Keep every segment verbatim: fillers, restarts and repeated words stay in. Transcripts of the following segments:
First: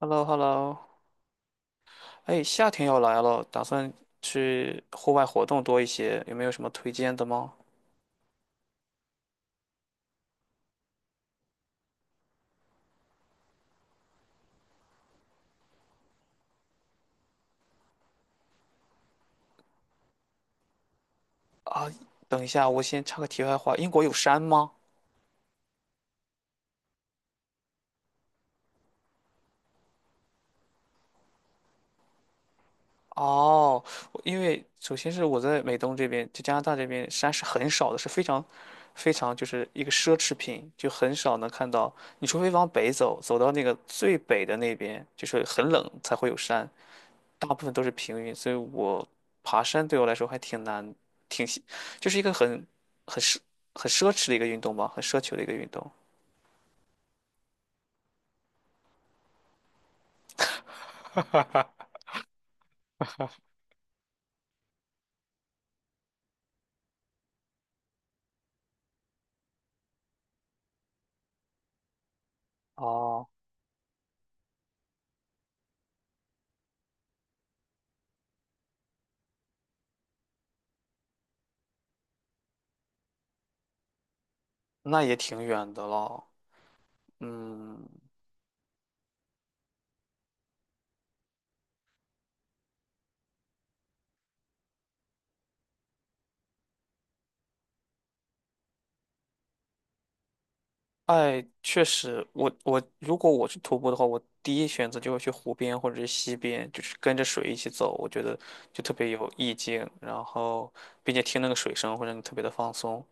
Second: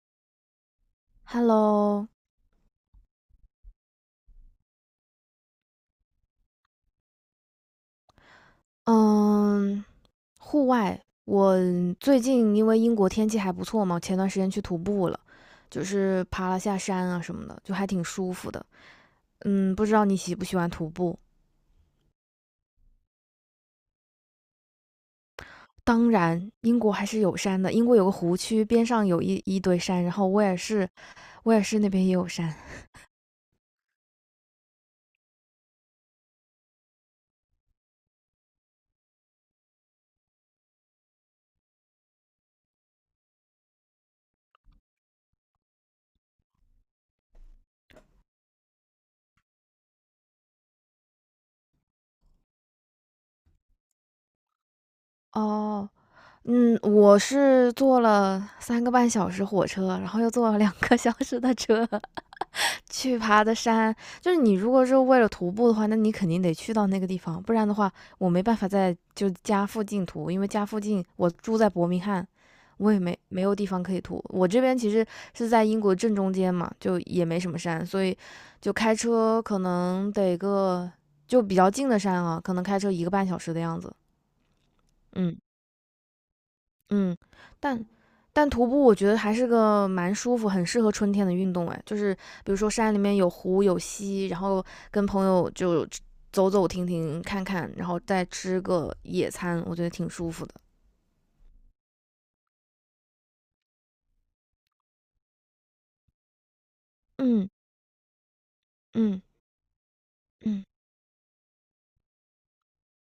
h e l l o h e l l o。 Hello，哎，夏天要来了，打算去户外活动多一些，有没有什么推荐的吗？嗯，户外，我最近因为英国天气还不错嘛，前段时间去徒步了，就是爬了下山啊什么的，就还挺舒服的。嗯，不知道你喜不喜欢徒步？啊，等一下，我先插个题外话，英国有山吗？当然，英国还是有山的，英国有个湖区，边上有一一堆山，然后威尔士，威尔士那边也有山。哦，我因为首先是我在美东这边，就加拿大这边山是很少的，是非常非常就是一个奢侈品，就很少能看到。你除非往北走，走到那个最北的那边，就是很冷才会有山，大部分都是平原，所以我爬山对我来说还挺难，挺喜就是一个很很奢很奢侈的一个运动吧，很奢求的一个运哦，动。嗯，我是坐了三个半小时火车，然后又坐了两个小时的车。去爬的山，就是你如果是为了徒步的话，那你肯定得去到那个地方，不然的话，我没办法在就家附近徒，因为家附近我住在伯明翰，我也没哦，没有地方可以徒。我这边其实是在英国正中间嘛，就也没什么山，所以就开车可能得个就比较近的山啊，可能开车一个半小时的样子。那也嗯，挺远的了，嗯，但嗯。但徒步我觉得还是个蛮舒服、很适合春天的运动哎，就是比如说山里面有湖有溪，然后跟朋友就走走停停看看，然后再吃个野餐，我觉得挺舒服的。哎，确实，我我如果我去徒步的话，我第一选择就会去湖边或者是溪边，就是跟着嗯水一起走，我觉得就特别嗯有意境，然嗯，后并且听那个水声会让你特别的放松。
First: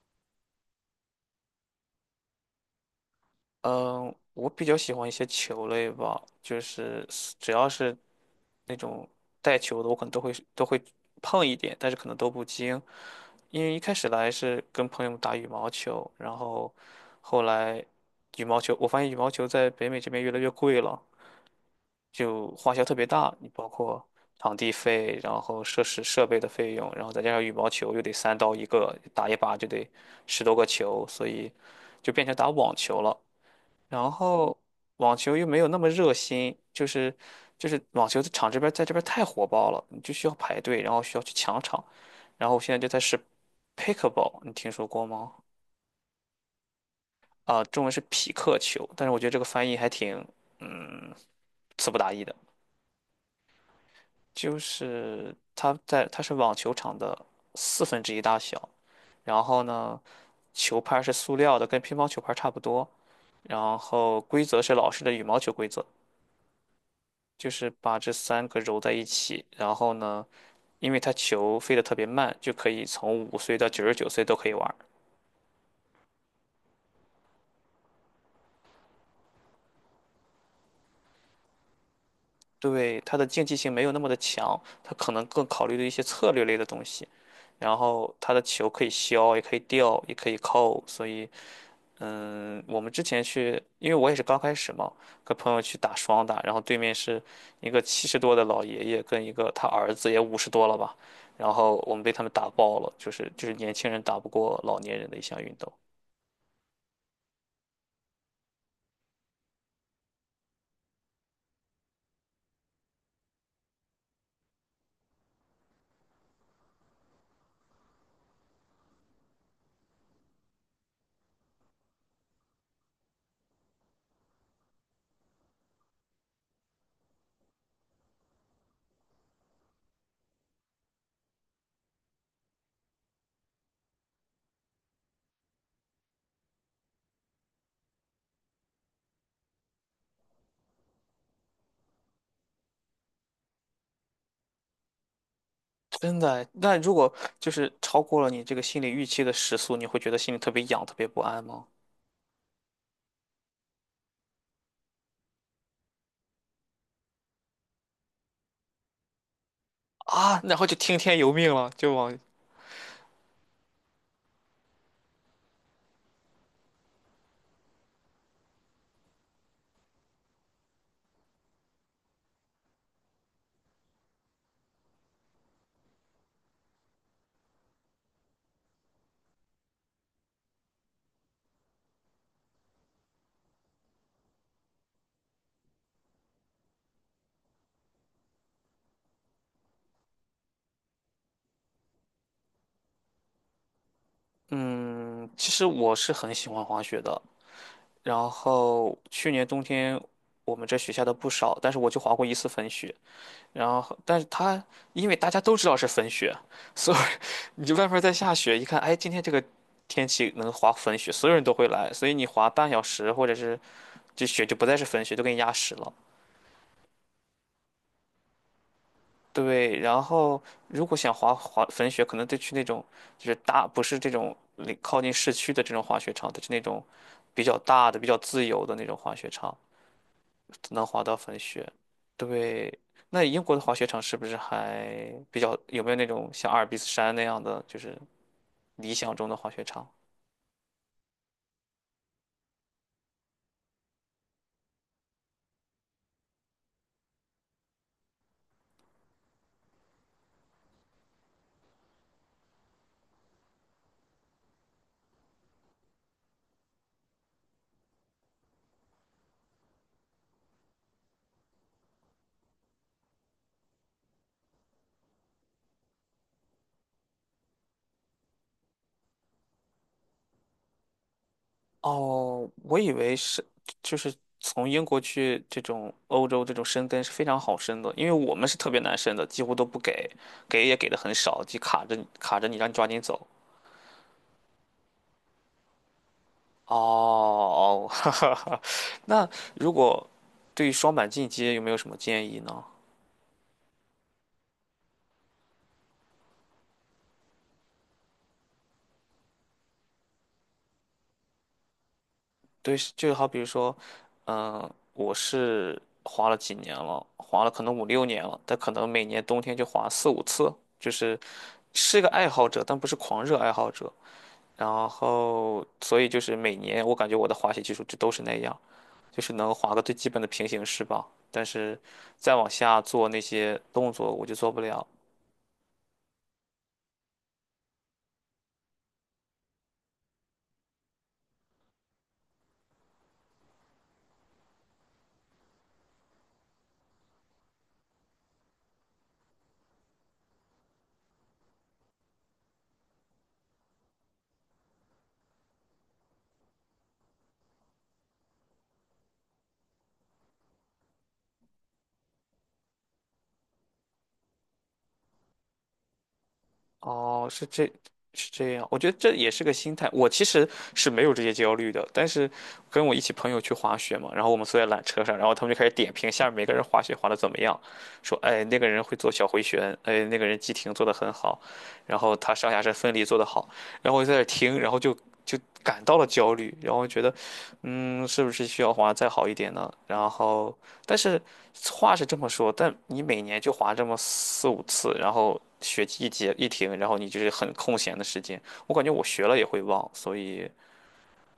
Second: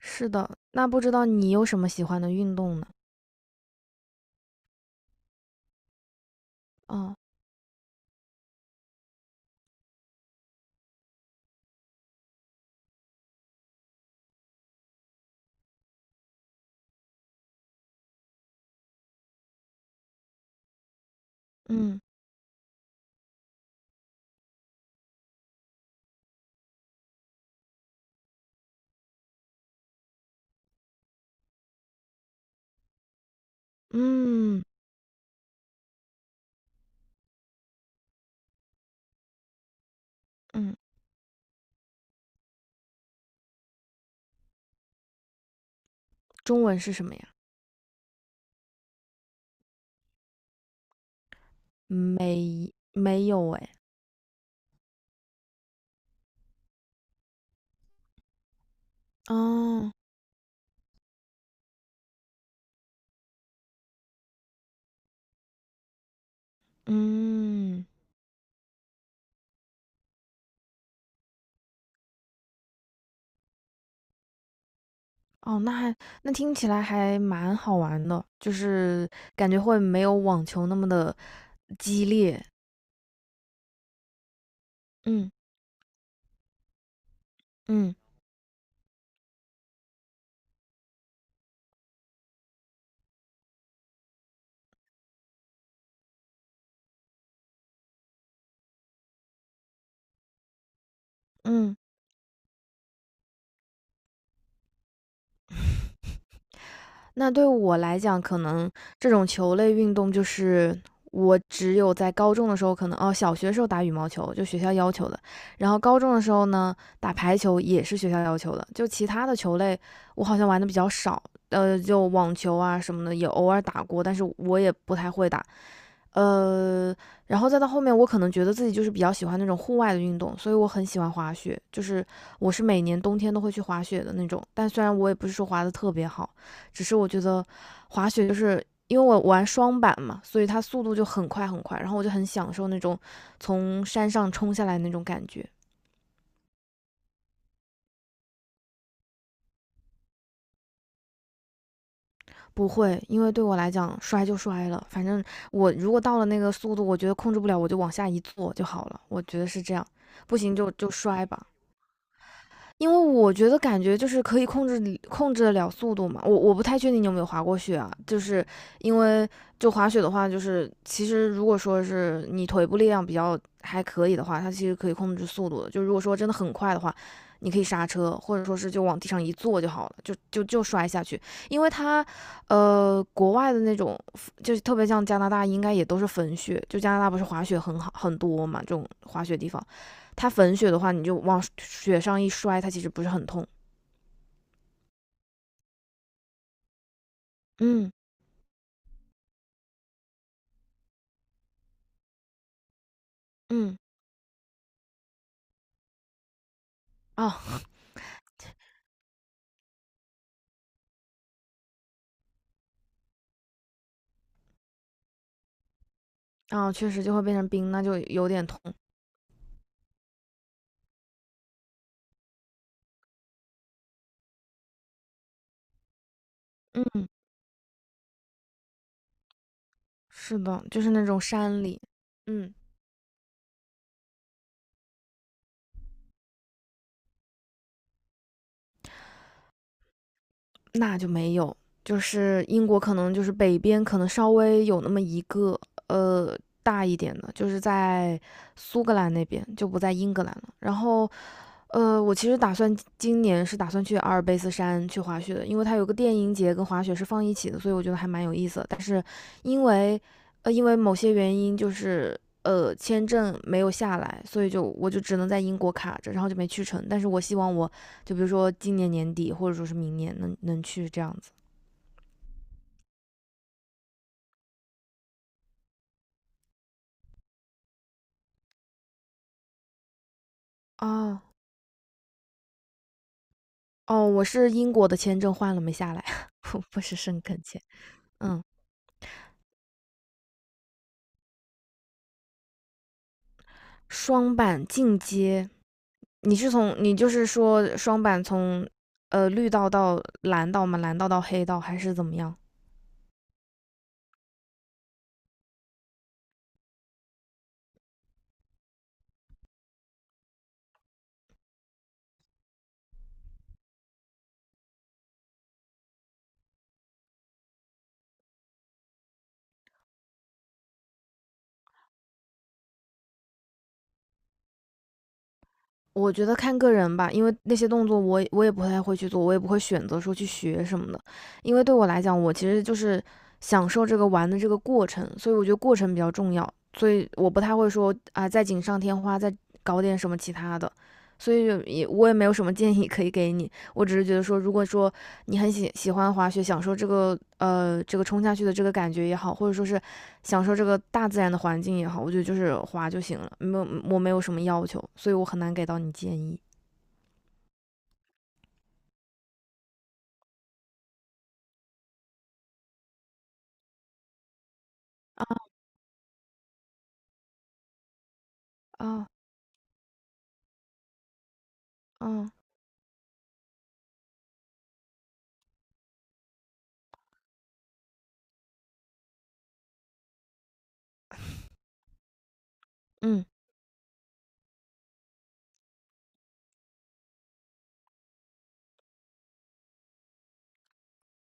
是的。那不知道你有什么喜欢的运动呢？嗯，我比较喜欢一些球类吧，就是哦，只要是那种带球的，我可能都会都会碰一点，但是可能都不精。因为一开始来是跟朋友们打羽毛球，然后后来羽毛球，我发现羽毛球在北美这边越来越贵了，嗯就花销特别大，你包括场地费，然后设施设备的费用，然后再加上羽毛球又得三刀一个，打一把就得十多个球，所以就变成打网球了。然后嗯网球又没有那么热心，就是就是网球的场这边在这边太火爆了，你就需要排嗯，队，然后需要去抢场。然后我现在就在是 pickleball,你听说过吗？中文是什么呀？啊、中文是匹克球，但是我觉得这个翻译还挺，嗯，词不达意的。没没有哎。就是它在它是网球场的四分之一大小，然后哦，呢，球拍是塑料的，跟乒乓球拍差不多，然后规则是老式的羽毛球规则，就是嗯。把这三个揉在一起，然后呢，因为它球飞得特别慢，就可以从五岁到九十九岁都可以玩儿。哦，那还那听起来还蛮好玩的，就是感觉会没有网球那么的激烈。对，它的竞技性没有那么的强，它可能嗯更考虑的一些策略类的东西，然嗯后它的球可以削，也可以吊，也可以扣，所以嗯，我们之前去，因为我也是刚开始嘛，跟朋友去打双打，然后对面是一个七十多的老爷爷跟一个他儿子也五十多了吧，然后嗯，我们被他们打爆了，就是就是年轻人打不过老年人的一项运动，那对我来讲，可能这种球类运动就是我只有在高中的时候，可能哦，小学时候打羽毛球就学校要求的，然后高中的时候呢打排球也是学校要求的，就其他的球类我好像玩的比较少，呃，就网球啊什么的也偶尔打过，但是我也不太会打。呃，然后再到后面，我可能觉得自己就是比较喜欢那种户外的运动，所以我很喜欢滑雪，就是我是每年冬天都会去滑雪的那种。但虽然我也不是说滑的特别好，只是我觉得滑雪就是因为我玩双板嘛，所以它速度就很快很快，然后我就很享受那种从山上冲下来那种感觉。真的。那如果就是超过了你这个心理预期的时速，你会觉得心里特别痒，特别不安吗？不会，因为对我来讲，摔就摔了，反正我如果到了那个速度，我觉得控制不了，我就往下一坐就好了，我觉得是这样。不啊，行然后就就就听天摔由吧，命了，就往。因为我觉得感觉就是可以控制控制得了速度嘛。我我不太确定你有没有滑过雪啊，就是因为就滑雪的话，就是其实如果说是你腿部力量比较还可以的话，它其实可以控制速度的。就如果说真的很快的话，你可以刹车，或者说是就往地上一坐就好了，就就就摔下去。因为它，呃，国外的那种就是特别像加拿大，应该也都是粉雪，就加拿大不是滑雪很好很多嘛，这种滑雪地方。它粉雪的话，你就往雪上一摔，它其实不是很痛。嗯，其实我是很喜欢滑雪的，嗯然后去年冬天我们这雪下的不少，但是我就滑过一次粉雪。然嗯，后，但是它因为大家都知道是粉雪，所以 哦你就外面在下雪，一看，哎，今天这个天气能滑粉雪，所有人都会来，所以你滑半小时或者是这雪就不再是粉雪，都给你压实了。哦，确实就会变成冰，那就有点痛。对，然后如果想滑滑粉雪，可能得去那种就是大，不是这种离靠近市区的这种滑雪场，得去那种嗯，比较大的、比较自由的那种滑雪场。是的，就能是滑那到种粉山雪。里，嗯，对，那英国的滑雪场是不是还比较，有没有那种像阿尔卑斯山那样的，就是理想中的滑雪场？那就没有。就是英国可能就是北边可能稍微有那么一个呃大一点的，就是在苏格兰那边就不在英格兰了。然后呃，我其实打算今年是打算去阿尔卑斯山去滑雪的，因为它有个电音节跟滑雪是放一起的，所以我觉得还蛮有意思的。但是因为呃因为某些原因，就是呃签证没有下来，所以就我就只能在英国卡着，然后就没去成。但是我希望我就比如说今年年底或者说是明年能能去这样子。哦，我以为是，就是从英国去这种欧洲这种申根是非常好申的，因为我们是特别难申的，几乎都不给，给也给的很哦少，就卡着你卡着你，让你抓紧走。哦，我是英国的签证换了没下来，不是申根签。哦，哈哈嗯，哈。那如果对于双板进阶有没有什么建议呢？双板进阶，你是从你就是说双板从呃绿道到蓝道吗？蓝道到黑道还是怎么样？对，就好比如说，嗯、我是滑了几年了，滑了可能五六年了，但可能每年冬天就滑四五次，就是是个爱好者，但不是狂热爱好者。然后，所以就是每年我感觉我的滑雪技术就都是那样，就是能滑个最基本的平行式吧。但是再往下做那些动作，我就做不了。我觉得看个人吧，因为那些动作我也我也不太会去做，我也不会选择说去学什么的，因为对我来讲，我其实就是享受这个玩的这个过程，所以我觉得过程比较重要，所以我不太会说啊再锦上添花，再搞点什么其他的，所以也我也没有什么建议可以给你，我只是觉得说，如果说你很喜喜欢滑雪，享受这个呃这个冲下去的这个感觉也好，或者说是享受这个大自然的环境也好，我觉得就是滑就行了，没有我没有什么要求，所以我很难给到你建议哦，是这，是这样。我觉得这也是个心态。我其实是没有这些焦虑的，但是跟我一起朋友去滑雪嘛，然后我们坐在缆车上，然后啊他们就开始点评下面每个人滑雪滑的怎么样，说，哎，那个人会啊做小回旋，哎，那个人急停做的很好，然后啊。他上下身分离做得好，然后我就在那听，然后就就感到了焦虑，然后觉得，嗯，是不是需要滑得再好一点呢？然后，但是。话是这么说，但你每嗯。年就滑这么四五次，然后学期一结一停，然后你就是很空闲的时间，我感觉我学了也会忘，所以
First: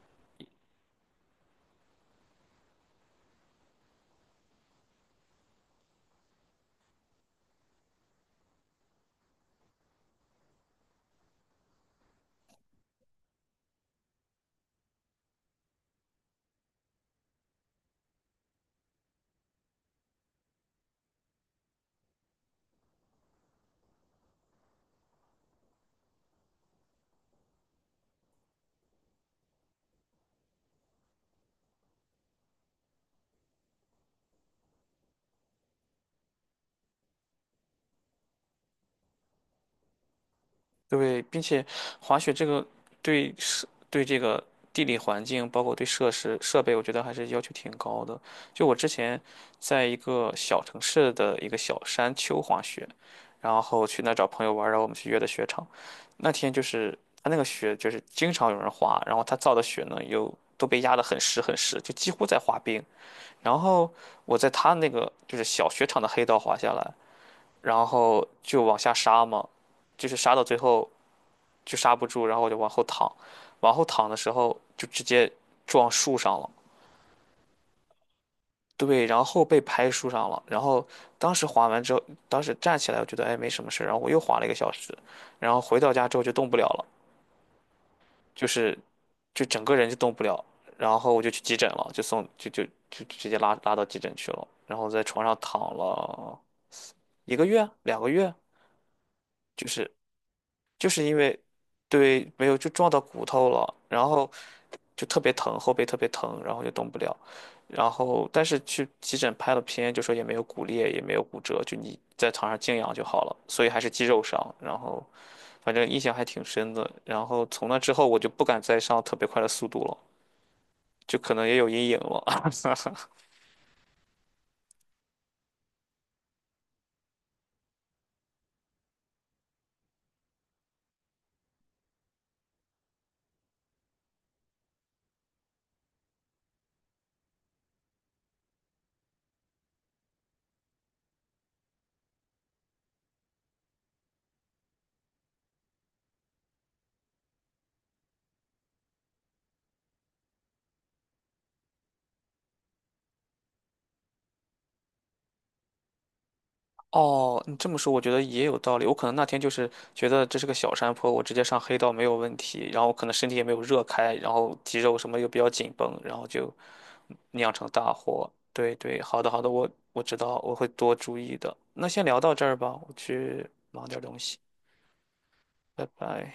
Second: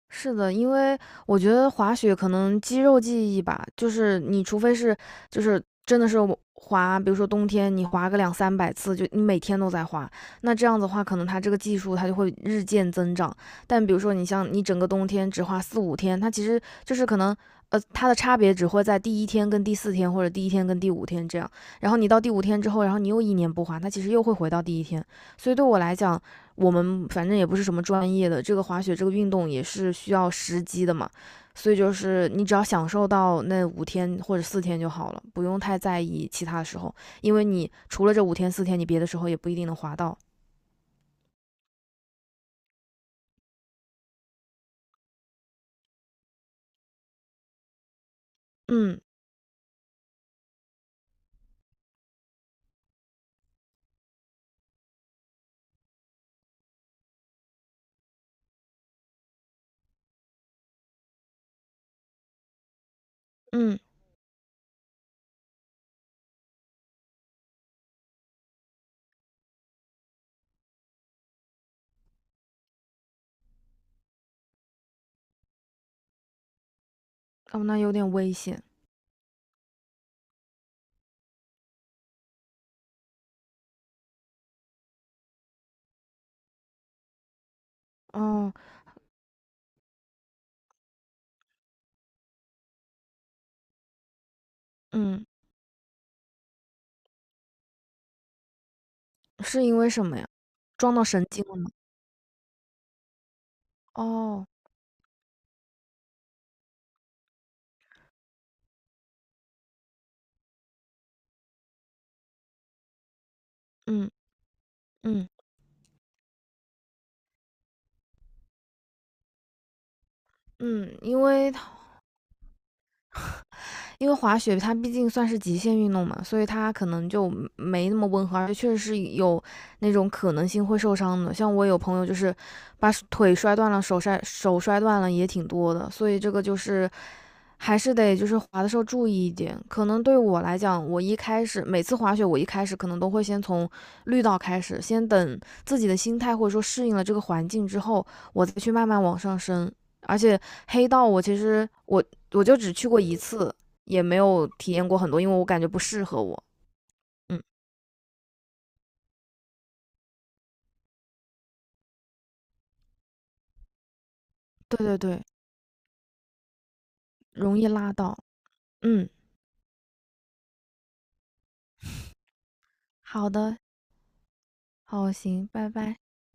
是的，因为我觉得滑雪可能肌肉记忆吧，就是你除非是就是真的是我滑，比如说冬天你滑个两三百次，就你每天都在滑，那这样子的话，可能它这个技术它就会日渐增长。但比如说你像你整个冬天只滑四五天，它其实就是可能。呃，它的差别只会在第一天跟第四天，或者第一天跟第五天这样。然后你到第五天之后，然后你又一年不滑，它其实又会回到第一天。所以对我来讲，我们反正也不是什么专业的，这个滑雪这个运动也是需要时机的嘛，所以就是你只要享受到那五天或者四天就好了，不用太在意其他的时候，因为你除了这五天四天，你别的时候也不一定能滑到。对，并且滑雪这个对设对这个地理环境，包括对设施设备，我觉得还是要求挺高的。就我之嗯前在一个小城市的一个小山丘滑雪，然后去那儿找朋友玩儿，然后我们去约的雪场。那天就是他那个雪就是经常有人滑，然后他造的雪呢又都被压得很实很实，就几乎在滑冰。然嗯，后我在他那个就是小雪场的黑道滑下来，然后就往下杀嘛。就是杀到最后，就刹不住，然后我就往后躺，往后躺的时候就直接撞树上了。哦，那有点危险。对，然后被拍树上了。然后当时滑完之后，当时站起来，我觉得哎没什么事然后我又滑了一个小时，然后回到家之后就动不了了，就哦，是就整个人就动不了。然后我就去急诊了，就送就就就直接拉拉到急诊去了。然后在床嗯，上躺了一个月、两个月，是就因是为什么呀？就撞是到因神为经了吗？对没有就撞到骨头了，然后哦，就特别疼，后背特别疼，然后就动不了。然后但是去急诊拍了片，就说也没有骨裂，也没有骨折，就你在床上静养就好了，所以还是肌嗯肉伤。然后嗯反正印象还挺深的。然后从那之后我就不敢再上特别快的速度了，嗯，就因可能为也他。有阴影了。因为滑雪它毕竟算是极限运动嘛，所以它可能就没那么温和，而且确实是有那种可能性会受伤的。像我有朋友就是把腿摔断了，手摔手摔断了也挺多的，所以这个就是还是得就是滑的时候注意一点。可能对我来讲，我一开始每次滑雪，我一开始可能都会先从绿道开始，先等自己的心态或者说适应了这个环境之后，我再去慢慢往上升。而且黑道我其实我我就只去过一次，也没有体验过很多，因为我感觉不适合我。嗯，哦，你这么说，我觉得也有道理。我可能那天就是觉得这是个小山坡，我直接上黑道没有问题，然后可能身体也没有热开，然后对肌肉对什么对，又比较紧绷，然后就酿容易成大拉到。祸。对对，嗯，好的好的，我我知道，我会多注意的。那先聊到这儿吧，我好去的，忙点儿东西，好，行，拜拜拜。拜。